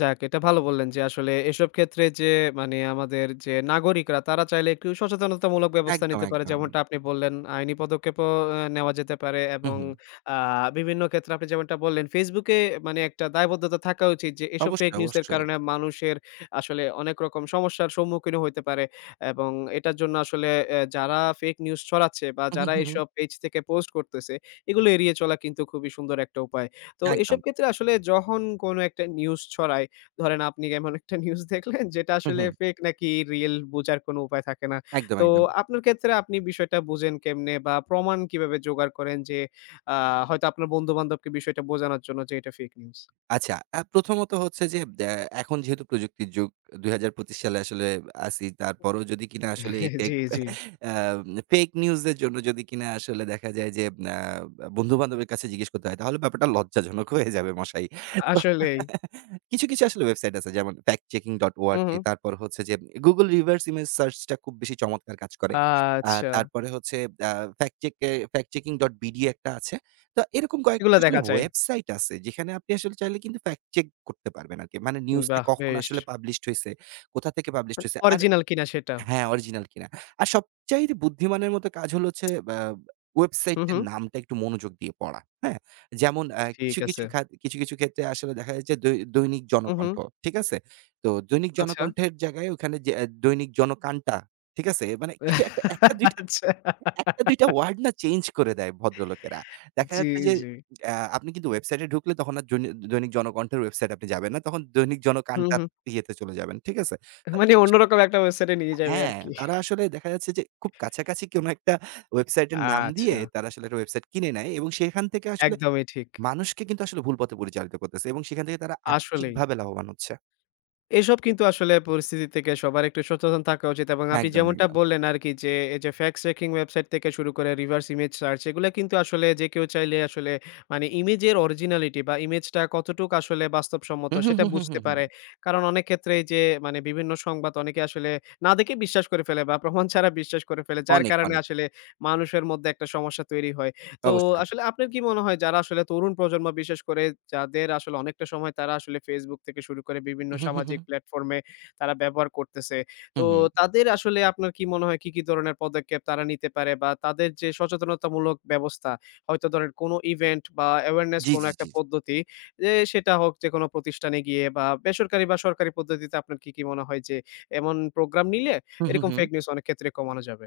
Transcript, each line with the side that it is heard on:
left: যাক, এটা ভালো বললেন যে আসলে এসব ক্ষেত্রে যে মানে আমাদের যে নাগরিকরা তারা চাইলে একটু সচেতনতামূলক ব্যবস্থা
right: একদম,
left: নিতে পারে।
right: একদম।
left: যেমনটা আপনি বললেন আইনি পদক্ষেপ অ ও নেওয়া যেতে পারে
right: হুম,
left: এবং
right: হুম।
left: আ বিভিন্ন ক্ষেত্রে আপনি যেমনটা বললেন Facebook এ মানে একটা দায়বদ্ধতা থাকা উচিত যে এসব ফেক
right: অবশ্যই,
left: নিউজ এর
right: অবশ্যই।
left: কারণে মানুষের আসলে অনেক রকম সমস্যার সম্মুখীনও হইতে পারে। এবং এটার জন্য আসলে অ্যা যারা ফেক নিউজ ছড়াচ্ছে বা
right: উহু,
left: যারা
right: হু, হু।
left: এইসব পেজ থেকে পোস্ট করতেছে, এগুলো এড়িয়ে চলা কিন্তু খুবই সুন্দর একটা উপায়। তো এসব
right: একদম।
left: ক্ষেত্রে আসলে যখন কোন একটা নিউজ ছড়ায়, ধরেন আপনি এমন একটা নিউজ দেখলেন যেটা
right: হুম,
left: আসলে
right: হুম।
left: ফেক নাকি রিয়েল বোঝার কোন উপায় থাকে না।
right: একদম,
left: তো
right: একদম।
left: আপনার ক্ষেত্রে আপনি বিষয়টা বুঝেন কেমনে? বা প্রমাণ কিভাবে জোগাড় করেন যে আ হয়তো আপনার বন্ধু-বান্ধবকে বিষয়টা বোঝানোর জন্য যে এটা ফেক নিউজ।
right: আচ্ছা, আ প্রথমত হচ্ছে যে দ্যা এখন যেহেতু প্রযুক্তির যুগ ২০২৫ সালে আসলে আছি। তারপরও যদি কিনা আসলে এই ফেক,
left: জ্বি, জ্বি।
right: অ্যাম ফেক নিউজ এর জন্য যদি কিনা আসলে দেখা যায় যে অ্যা বন্ধু-বান্ধবের কাছে জিজ্ঞেস করতে হয় তাহলে ব্যাপারটা লজ্জাজনক হয়ে যাবে মশাই।
left: আসলেই।
right: কিছু, কিছু আসলে ওয়েবসাইট আছে যেমন
left: উম
right: 'FactChecking.org'
left: হুম।
right: তারপর হচ্ছে যে 'গুগল রিভার্স ইমেজ সার্চ' টা খুব বেশি চমৎকার কাজ করে। আ
left: আচ্ছা।
right: তারপরে হচ্ছে অ্যা ফ্যাক্ট চেক এ 'FactChecking.bd' একটা আছে। তো এরকম কয়েকটা
left: এগুলা
right: আসলে
left: দেখা যায়।
right: ওয়েবসাইট আছে যেখানে আপনি আসলে চাইলে কিন্তু ফ্যাক্ট চেক করতে পারবেন আরকি। মানে
left: হুম,
right: নিউজটা
left: বাহ,
right: কখন
left: বেশ!
right: আসলে পাবলিশড হইছে, কোথা থেকে পাবলিশড হয়েছে। আর
left: অরিজিনাল কিনা সেটা।
right: হ্যাঁ, অরিজিনাল কিনা। আর সবচাইতে বুদ্ধিমানের মতো কাজ হলো হচ্ছে অ্যা
left: হুম,
right: ওয়েবসাইটটার
left: হুম।
right: নামটা একটু মনোযোগ দিয়ে পড়া। হ্যাঁ? যেমন অ্যা
left: ঠিক
right: কিছু, কিছু
left: আছে।
right: খাত কিছু, কিছু ক্ষেত্রে আসলে দেখা যাচ্ছে দৈ দৈনিক
left: হুম, হুম।
right: জনকণ্ঠ। ঠিক আছে? তো দৈনিক
left: আচ্ছা।
right: জনকণ্ঠের জায়গায় ওখানে যেয়ে আ দৈনিক জনকাণটা, ঠিক আছে? অ্যা মানে কিছু একটা, ১ টা ২ টা
left: আচ্ছা।
right: ১ টা ২ টা ওয়ার্ড না চেঞ্জ করে দেয় ভদ্রলোকেরা। দেখা
left: জ্বী,
right: যাচ্ছে যে,
left: জ্বী।
right: অ্যা আপনি কিন্তু ওয়েবসাইটে এ ঢুকলে তখন আর জইন দৈনিক জনকণ্ঠের ওয়েবসাইটে আপনি যাবেন না। তখন দৈনিক
left: হুম,
right: জনকাণটা
left: হুম।
right: ইয়েতে চলে যাবেন। ঠিক আছে?
left: এ
right: তো
left: মানে
right: [unintelligible]
left: অন্যরকম একটা ওয়েবসাইটে এ নিয়ে যাবে
right: হ্যাঁ,
left: আরকি।
right: তারা আসলে দেখা যাচ্ছে যে খুব কাছাকাছি কোন একটা ওয়েবসাইট এর নাম দিয়ে
left: আচ্ছা।
right: তারা আসলে ওয়েবসাইট কিনে নেয় এবং সেখান থেকে আসলে
left: একদমই ঠিক।
right: মানুষকে কিন্তু আসলে ভুল পথে পরিচালিত করতেছে এবং সেখান থেকে তারা
left: আসলেই।
right: আর্থিকভাবে লাভবান হচ্ছে।
left: এসব কিন্তু আসলে পরিস্থিতি থেকে সবার একটু সচেতন থাকা উচিত। এবং আপনি
right: একদম,
left: যেমনটা
right: একদম।
left: বললেন আরকি যে এই যে ফ্যাক্টস চেকিং ওয়েবসাইট থেকে শুরু করে রিভার্স ইমেজ সার্চ এগুলা কিন্তু আসলে যে কেউ চাইলে আসলে মানে ইমেজের অরিজিনালিটি বা ইমেজটা কতটুকু আসলে বাস্তবসম্মত
right: হুম, হুম,
left: সেটা
right: হুম, হুম,
left: বুঝতে
right: হুম, হুম।
left: পারে। কারণ অনেক ক্ষেত্রেই যে মানে বিভিন্ন সংবাদ অনেকে আসলে না দেখে বিশ্বাস করে ফেলে বা প্রমাণ ছাড়া বিশ্বাস করে ফেলে। যার
right: অনেক,
left: কারণে
right: অনেক।
left: আসলে মানুষের মধ্যে একটা সমস্যা তৈরি হয়। তো
right: অবশ্যই।
left: আসলে আপনার কি মনে হয় যারা আসলে তরুণ প্রজন্ম বিশেষ করে যাদের আসলে অনেকটা সময় তারা আসলে Facebook থেকে শুরু করে বিভিন্ন
right: উহু। হু,
left: সামাজিক
right: হু।
left: প্লাটফর্ম এ তারা ব্যবহার করতেছে।
right: হুম,
left: তো
right: হুম।
left: তাদের আসলে আপনার কি মনে হয় কি, কি ধরনের পদক্ষেপ তারা নিতে পারে বা তাদের যে সচেতনতামূলক ব্যবস্থা হয়তো ধরেন, কোন ইভেন্ট বা awareness
right: জ্বী,
left: কোনো
right: জ্বী,
left: একটা
right: জ্বী, জ্বী।
left: পদ্ধতি যে সেটা হোক যে কোন প্রতিষ্ঠানে গিয়ে বা বেসরকারি বা সরকারি পদ্ধতিতে আপনার কি, কি মনে হয়? যে এমন প্রোগ্রাম নিলে
right: হুম, হুম,
left: এরকম
right: হুম।
left: ফেক নিউজ অনেক ক্ষেত্রে কমানো যাবে?